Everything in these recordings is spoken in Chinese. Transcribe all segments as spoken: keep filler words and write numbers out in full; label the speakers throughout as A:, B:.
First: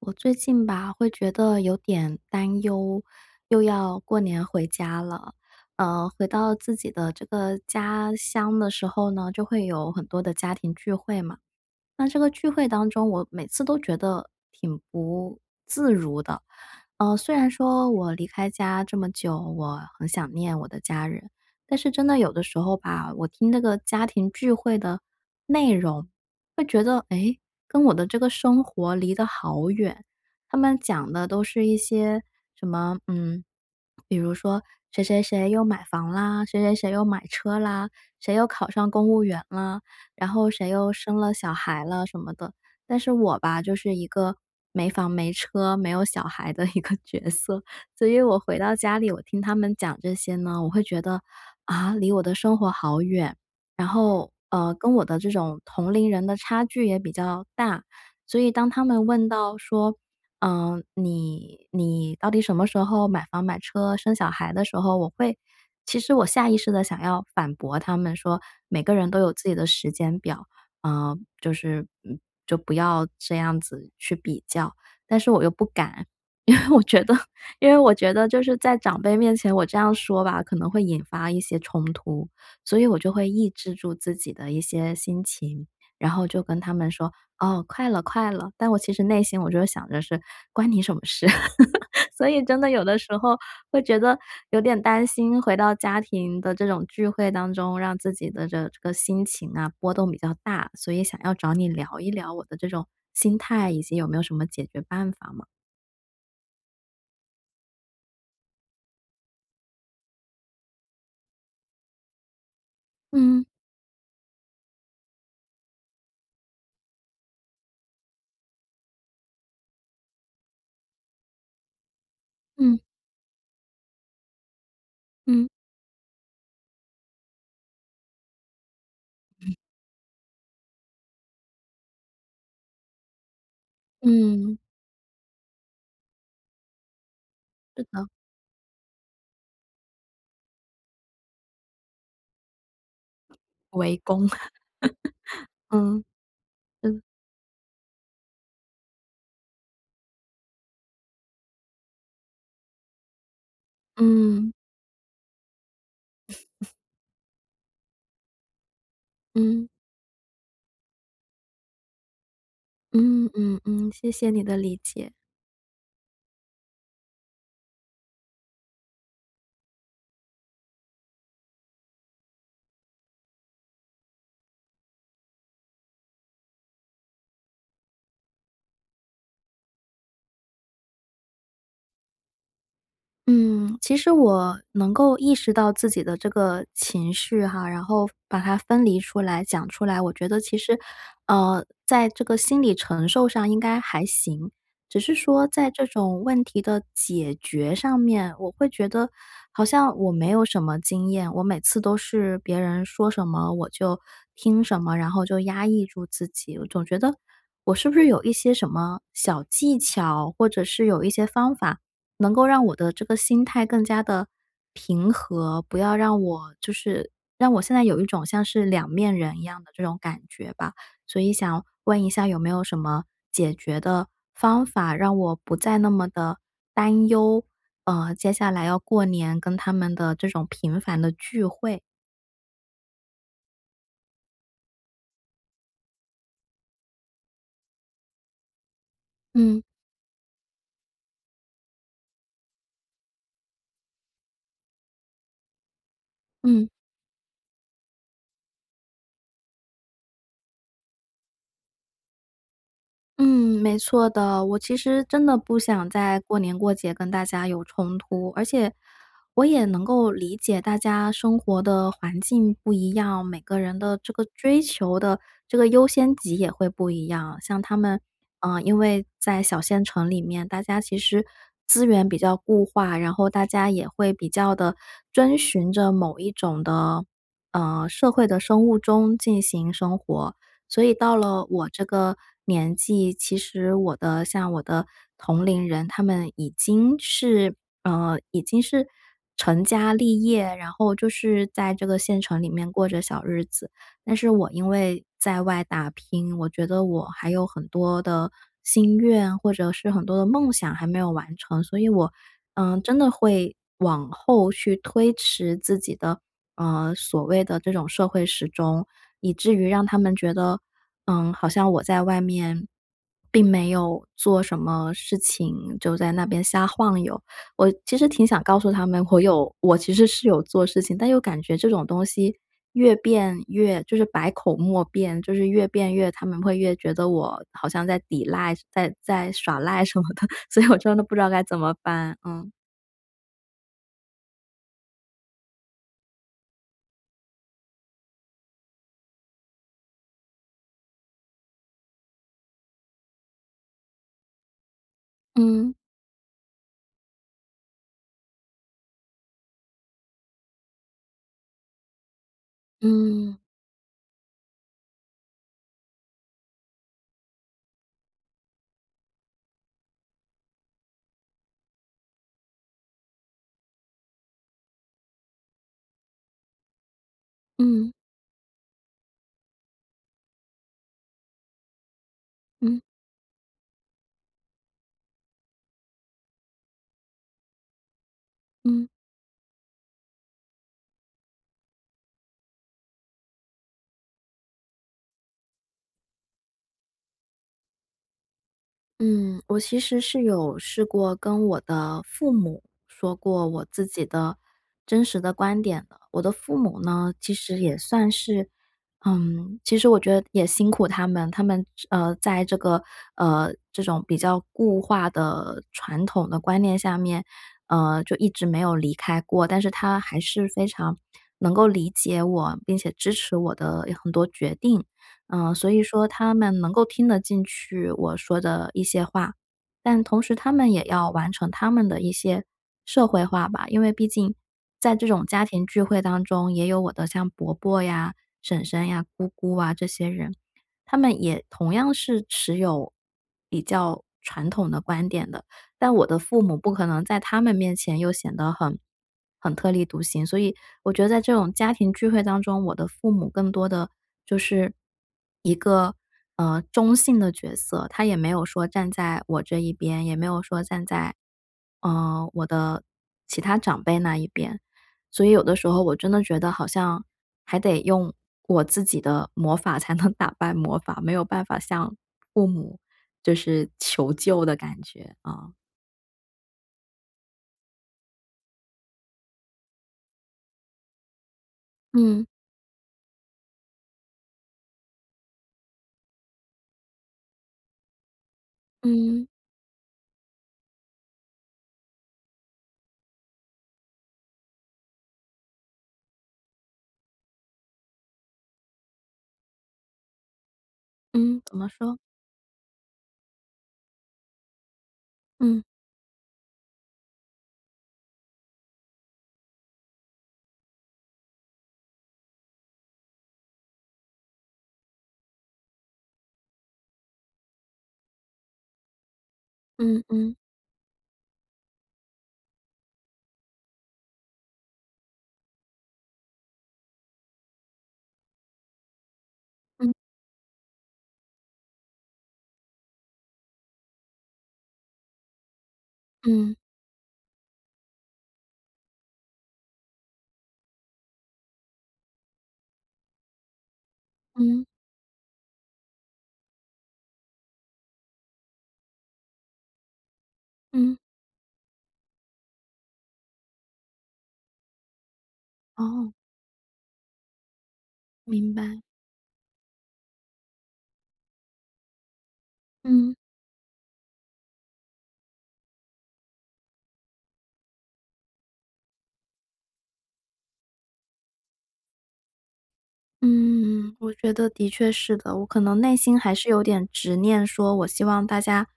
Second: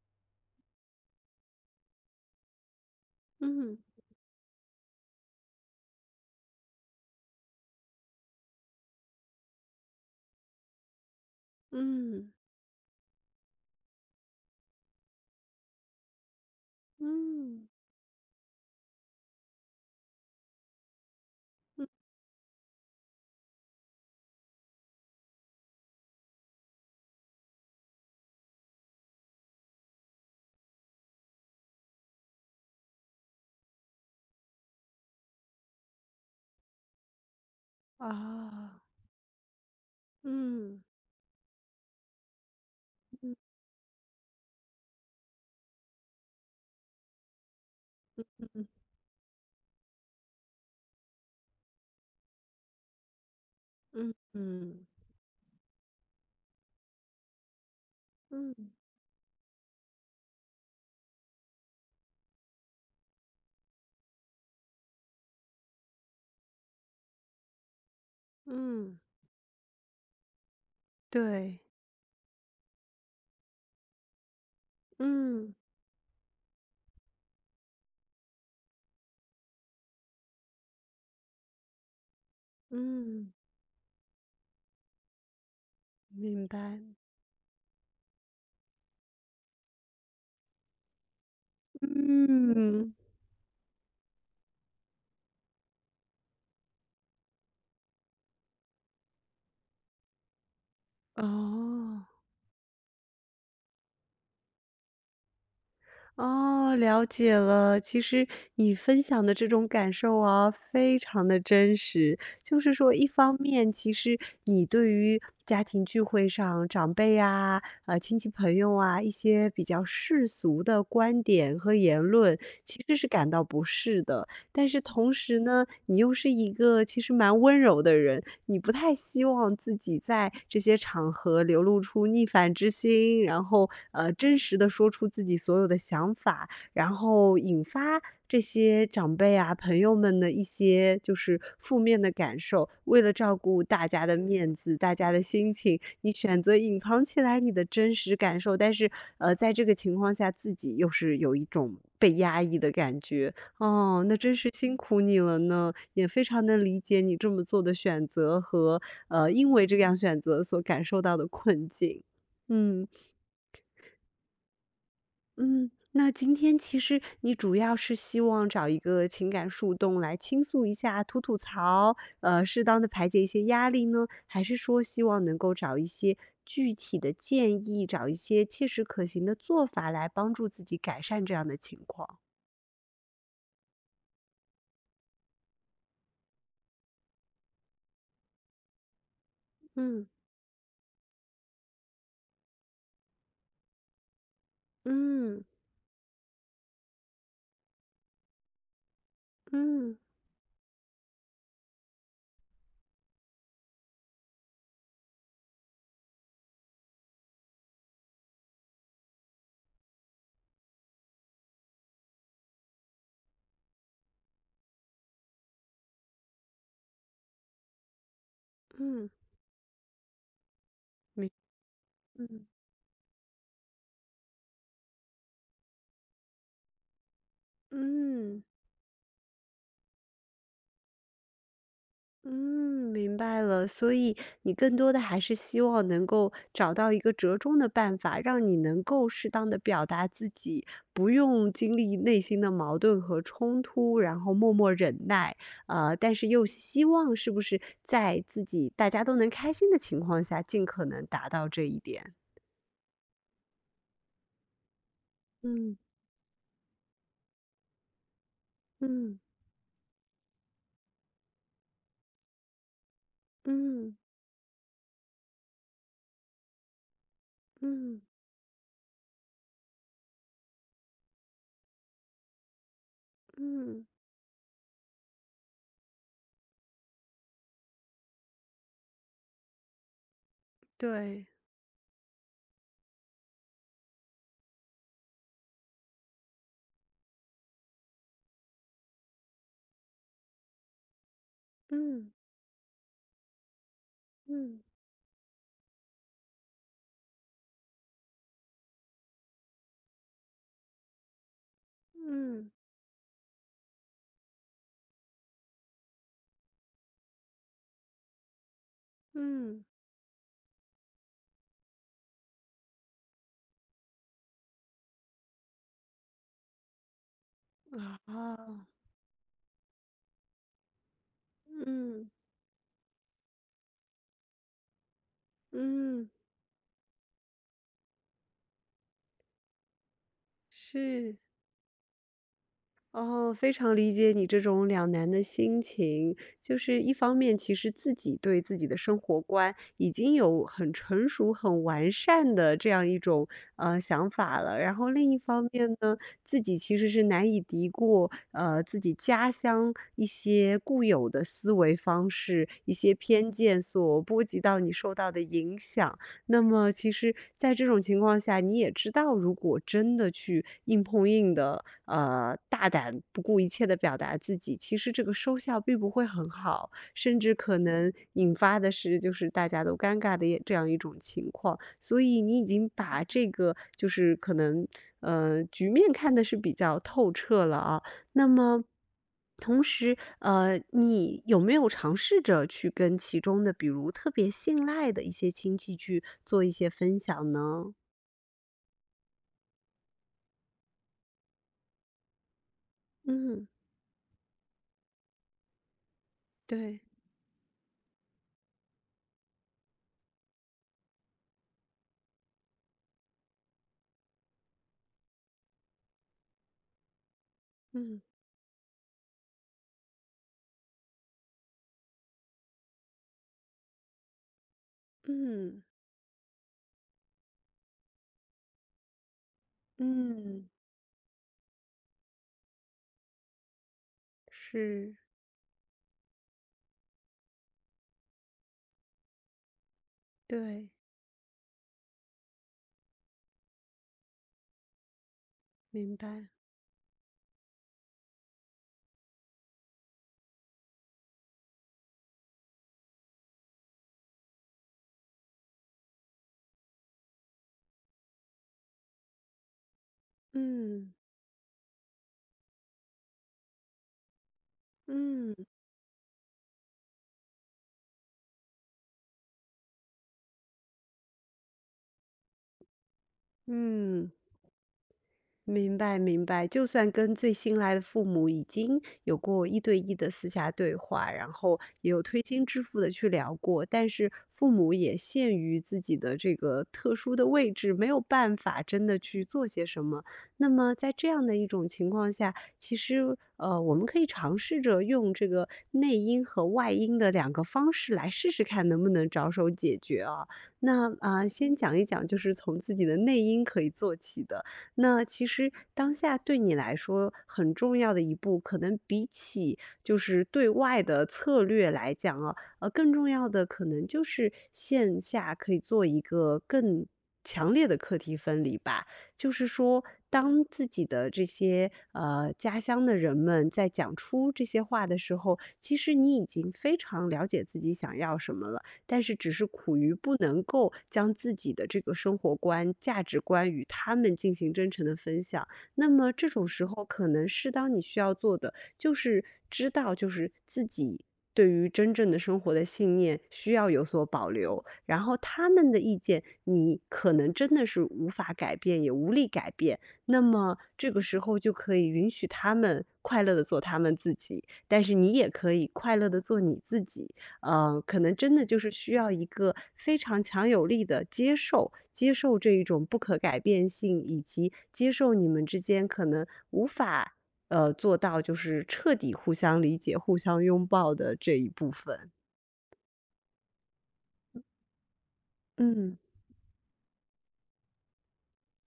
A: 我最近吧，会觉得有点担忧，又
B: 嗯
A: 要过年回家了。呃，回到自己的这个家乡的时候呢，就会有很多的家庭聚会嘛。那这个
B: 嗯
A: 聚会当中，我每次都觉得挺不自如的。呃，虽然
B: 嗯
A: 说我离开家这么久，我很想念我的家人，但
B: 嗯，
A: 是真的有的时候吧，我听那个家庭聚会的内容，会觉得，诶，跟我的这个生活离得好远。他们讲的都是一些什么，嗯，比如说谁谁谁又买房啦，谁谁谁又买车啦，谁又考
B: 啊，
A: 上公务员啦，然后谁
B: 嗯
A: 又生了小孩了什么的。但是
B: 嗯
A: 我吧，就是一个没房没车、没有小孩的一个角色，所以我回
B: 嗯
A: 到家里，我听他们讲这些呢，我会觉得啊，离我的生活好远，然
B: 嗯
A: 后呃，
B: 嗯
A: 跟我的这种同龄人的差距也比较大，所以
B: 嗯
A: 当他们问到说，嗯、你你到底什么时候买房买车生小孩的时候，我会其实我下意识的想要反驳他们说，每个
B: 嗯，
A: 人都有自己的时间表，呃，就
B: 对，
A: 是嗯，就不要这样子去比较。但是我又
B: 嗯
A: 不敢，因为我觉得因为我觉得就是在长辈面前我这样说吧，可能会引发一些冲突，所以我就会
B: 嗯，
A: 抑制住自己的一些心情，然后就
B: 明
A: 跟他
B: 白，
A: 们说：“哦，快了，快了。”但我其实内心我就是想着是关你什么事。所以真的有
B: 嗯，
A: 的时候会觉得有点担心，回到家庭的这种聚会当中，让自己的这这个心情啊波动比较大，所以想要找你聊
B: 哦。
A: 一聊我的这种心态，以及有没有什么解决办法嘛？
B: 哦，了解了。其实你分享的这种感受啊，非常的真实。就是说，一方
A: 嗯
B: 面，其实你对于家庭聚会上长辈啊、呃亲戚朋友啊一些比较世俗的观点和言论，
A: 嗯
B: 其实是感到不适的。但是同时
A: 嗯
B: 呢，你又是一个其实蛮温柔的人，你不太希望自己在这些场合流露出逆反之心，然后呃真实
A: 嗯，
B: 的说出自己所有的想法，然后引
A: 是
B: 发
A: 的，
B: 这些长辈啊朋友们的一些就是负面的感受。为了照顾大
A: 围
B: 家的
A: 攻。
B: 面 子，大家的心情，
A: 嗯，
B: 你选择隐
A: 是的。
B: 藏起来你的真实感受，但是呃在这个情况下，自己又是有一种被压抑的感觉。哦，那真是
A: 嗯
B: 辛苦你了呢。也非常能理解你这么做的选择和，呃，因为
A: 嗯
B: 这样选择所感受到的困境。嗯，
A: 嗯嗯嗯，谢谢你的理解。
B: 嗯，那今天其实你主要是希望找一个情感树洞来倾诉一下、吐吐槽，呃，适当的排解一些压力呢？还是说希望能够找一些具体的建议，找一些切实可行的做法来帮助自己改善这样的情况？
A: 嗯，其实我能够意识到自己的这个情绪哈，然后把它分离出来、讲出来，
B: 嗯，
A: 我觉得其实，呃，在这个心理承受上应该还行。只是
B: 嗯，
A: 说在这种问题的解决上面，我会觉得好像
B: 嗯，
A: 我没有什么经验，我每次都是别人说什么我就听什么，然后就压抑住自己。我总觉得我是不是有一些什么小技巧，或者是有一些方法。能够让我的这个心态更加的平和，不要让我就是让我现在有一种像是两
B: 嗯，
A: 面人一样的这种感觉吧。所
B: 没
A: 以想问一下有
B: 嗯，
A: 没有什么解决的方法，让我不再那么的担忧，呃，接
B: 嗯。
A: 下来要过年跟他们的这种频繁的聚会。
B: 嗯，明白了。所以你更多的还是希望能够找到一个折中的办法，让你能够适当的
A: 嗯
B: 表达自己，不用经历内心的矛盾和冲突，然后默默忍耐。呃，但是又
A: 嗯。
B: 希望是不是在自己大家都能开心的情况下，尽可能达到这一点。
A: 嗯，没错的。我其实真的不
B: 嗯
A: 想在过年过节跟大家有冲突，而且
B: 嗯
A: 我也能够理解大家生活的环境不一样，每个人
B: 嗯
A: 的这个追求的这个优先级也会不一样。像他们，
B: 嗯
A: 嗯，因为在小县城里面，大家其实资源比较固化，然后大家
B: 嗯，
A: 也会比较的遵循着某一种的，呃，社会的生物钟进行生活。所以到
B: 对，
A: 了我这个年纪，其实我的像我的同龄人，他们已经是呃，已经是成家立业，然后就是在这个
B: 嗯
A: 县城里面过着小日子。但是我
B: 嗯
A: 因为在外打拼，我觉得我还有很多的心愿，或者是很多的梦想还没有完成，所以我
B: 嗯
A: 嗯，真的会往后去推迟自己的，呃，所谓的这种社会时钟，以至
B: 嗯
A: 于让他们觉得，嗯，好像我在外面并没有做什么事情，就在那边瞎晃悠。我其实挺想告
B: 啊，
A: 诉他们，我有我其实是有做事情，但又感觉这种东
B: 嗯
A: 西越变越就是百口莫辩，就是越变
B: 嗯。
A: 越他们会越觉得我好像在抵赖，在在耍赖什么的，所以我真的不
B: 是，
A: 知道该怎么办，嗯。
B: 哦，非常理解你这种两难的心情。就是一方面，其实自己对自己的生活观已经有很成熟、很完善的这样一种呃想法了，然后另一方
A: 嗯
B: 面呢，自己其实是难以敌过呃自己家乡一些固有的思维方式、一些偏
A: 嗯
B: 见所波及到你受到的影响。那么其实在这种情况下，你也知道，如果真的去硬碰硬的，呃，大胆不顾一切的表达自己，其实这个收效并不会很好，甚至可
A: 嗯
B: 能引发的是就是大家都尴尬的也这样一种情况。所以你已经
A: 嗯
B: 把这个就是可能，呃，局面看的是比较透彻了啊。那么
A: 嗯
B: 同时，呃，你有没有尝试着去跟其中的，比如特别信赖的一些亲戚去做一些分享呢？
A: 嗯，我其实是有试过跟我的父母说过
B: 嗯，
A: 我自己的真实的观点的。我的父母
B: 对，
A: 呢，其实也算是，嗯，其实我觉得也辛苦他们，他们呃，在这个呃这种比较固化的传统的观念下面，
B: 嗯
A: 呃，就一直没有离开过，但是他还是非常能够理解我，并且支持我的很多决定。嗯，
B: 嗯
A: 所以说他们能够听得进去我说的一些话，但同时
B: 嗯，
A: 他们也要完成他们的一些社会化吧。因为毕竟
B: 是，
A: 在这种家庭聚会当中，也有我的像伯伯呀、婶婶呀、姑姑啊这些人，
B: 对，
A: 他们也同样是持有比较传统的观点的，但
B: 明
A: 我的
B: 白，
A: 父母不可能在他们面前又显得很很特立独行，所以我觉得在这种家庭聚会当中，我的父母更多的就是一个呃中性的角色，他也没有说站在我这一边，也没有说站
B: 嗯
A: 在嗯、呃我的其他长辈那一边，所以有
B: 嗯
A: 的时候我真的觉得好像还得用我自己的魔法才能打败魔法，没有办法向父母就是
B: 嗯。
A: 求救的感觉啊。
B: 明白明白，就算跟最新来的父母已经有过一对一的私下对话，然后也有推
A: 嗯
B: 心置腹的去聊过，但是父母也限于自己的这个特殊的位置，没有办法真的去
A: 嗯
B: 做些什么。那么在这样的一种情况下，其实呃，我们可以尝试着用这个内因和外因的两个方式来试试看能不能着手解决啊。那啊、呃
A: 嗯，怎
B: 先
A: 么
B: 讲一
A: 说？
B: 讲，就是从自己的内因可以做起的。那其实
A: 嗯
B: 当下对你来说很重要的一步，可能比起就是对外的策略来讲啊，呃，更重要的可能就是线下可以做一个更强烈的课题分离吧。就是说，
A: 嗯嗯
B: 当自己的这些呃家乡的人们在讲出这些话的时候，其实你已经非常了解自己想要什么了。但是只是苦于
A: 嗯
B: 不能够将自己的这个生活观、价值观与他们进行真诚的分享。那么这种
A: 嗯
B: 时候，可能适当你需要做的就是知道，就是自己对于真正的生活的信念需要有所保
A: 嗯
B: 留，然后他们的意见你可能真的是无法改变，也无力改变。那么这
A: 嗯，
B: 个时候就可以允许他们快乐的做他们自己，但是你也可以快乐
A: 哦，
B: 的做你自己。呃，可能真的
A: 明
B: 就是
A: 白，
B: 需要一个非常强有力的接受，接受这一种不
A: 嗯。
B: 可改变性，以及接受你们之间可能无法呃做到就是彻底互相理解、互相拥抱的这一部分。
A: 嗯，我觉得的确是的，我可能内
B: 嗯
A: 心还是有点执念，说我希望大家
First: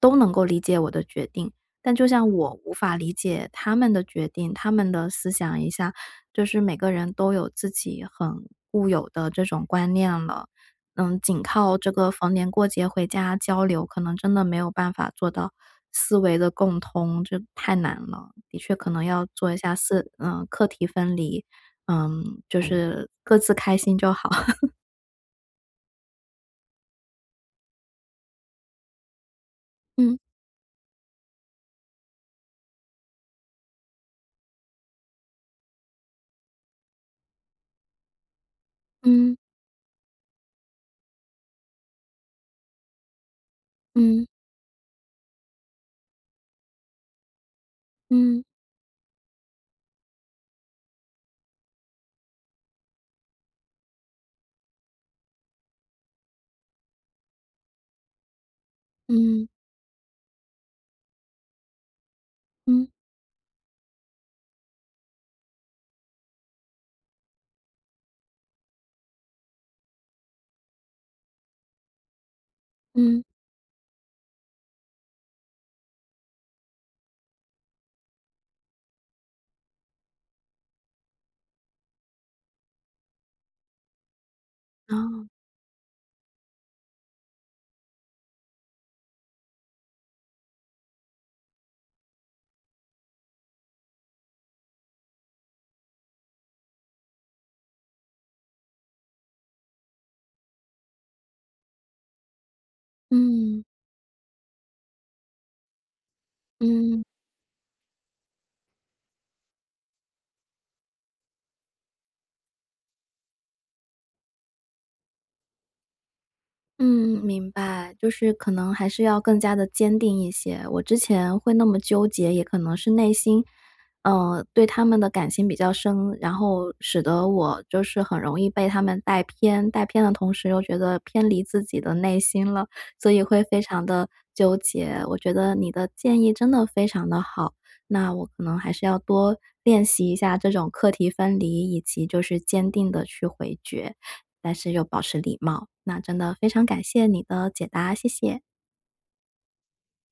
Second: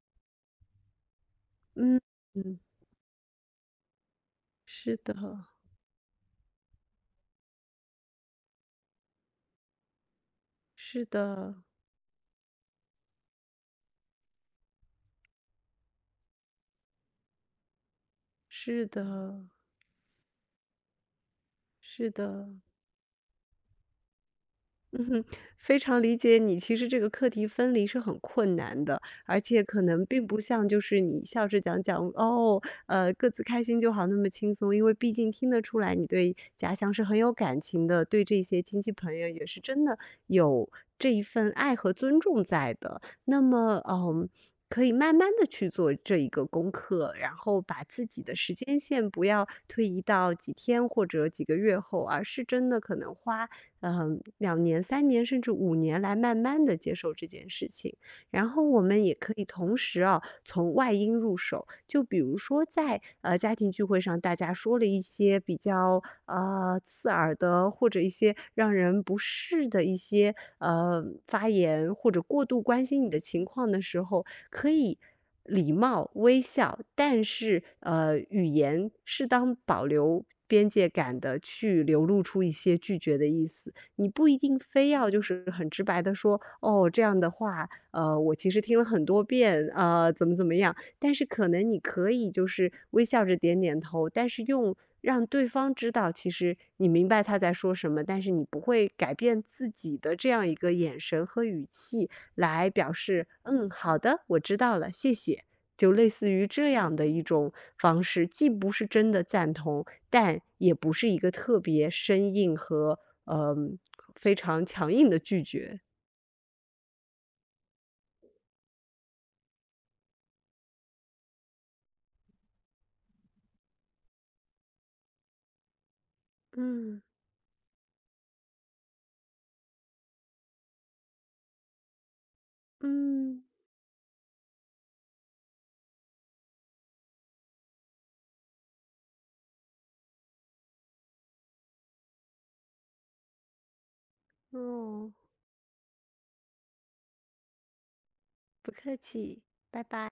A: 都能够理解我的决定，但
B: 嗯
A: 就像我
B: 嗯，
A: 无法理解他们的决定，他们
B: 是
A: 的
B: 的，
A: 思想一下，就是每个人都有自己很固有的这种观念了，
B: 是
A: 嗯，仅
B: 的，
A: 靠这个逢年过节回家交流，可能真的没有办法做到思维的共通，这太难了，的确
B: 是
A: 可
B: 的，
A: 能要做一下思嗯，课题分离。
B: 是
A: 嗯，
B: 的。
A: 就是各自开心就好。
B: 嗯哼，非常理解你。其实这个课题分离是很困难的，而且可能
A: 嗯
B: 并不像就是你笑着讲讲哦，呃，各自开心就好，那么轻松。因为毕竟听得出来，你对家乡是很有感情的，对这些亲戚朋友
A: 嗯
B: 也是真的有这一份爱和尊重在的。那么，
A: 嗯
B: 嗯。可以慢慢的去做这一个功课，然后把自己的
A: 嗯
B: 时间线不要推移到几天或者几个月后，而是真的可能花嗯两年、三年甚至五年来慢慢的接受这件事情。然后我们也可以
A: 嗯
B: 同时啊，从外因入手，就比如说
A: 嗯
B: 在，呃，家庭聚会上大家说了一些比较，呃，刺耳的或者一些让人不适的一些，呃，发言，或者过度关心你的
A: 嗯
B: 情况的时候，可以礼貌、微笑，但是呃，语言适当保留边界感的去流露出一些拒绝的意思。你不一定非要就
A: 哦。
B: 是很直白的说，哦，这样的话，呃，我其实听了很多遍，呃，怎么怎么样。但是可能你可以就是微笑着点点头，但是用让对方知道，其实你明白他在说什么，但是你不会改变自己的这样一个眼神和语气，来表示
A: 嗯
B: “嗯，好的，我知道了，谢谢”，就类似于这样
A: 嗯。
B: 的一种方式，既不是真的赞同，但也不是一个特别生硬和嗯呃非常强硬的拒绝。
A: 嗯，明白，就是可能还是要更加的坚定一些。我之前会那么纠结，也可能是内心，呃，对他们的感情比较深，然后
B: 嗯
A: 使得我就是很容易被他们带偏，带偏的同时又觉得偏离自己的内心了，所以会
B: 嗯，
A: 非常的纠结。我觉得你的建议真的非常的好，那我可能还是要多练习一下这种课题分离，以及就是坚定的去回绝。但是又保
B: 哦，
A: 持礼貌。那真的非常感谢你的解答，谢谢。
B: 不客气，拜拜。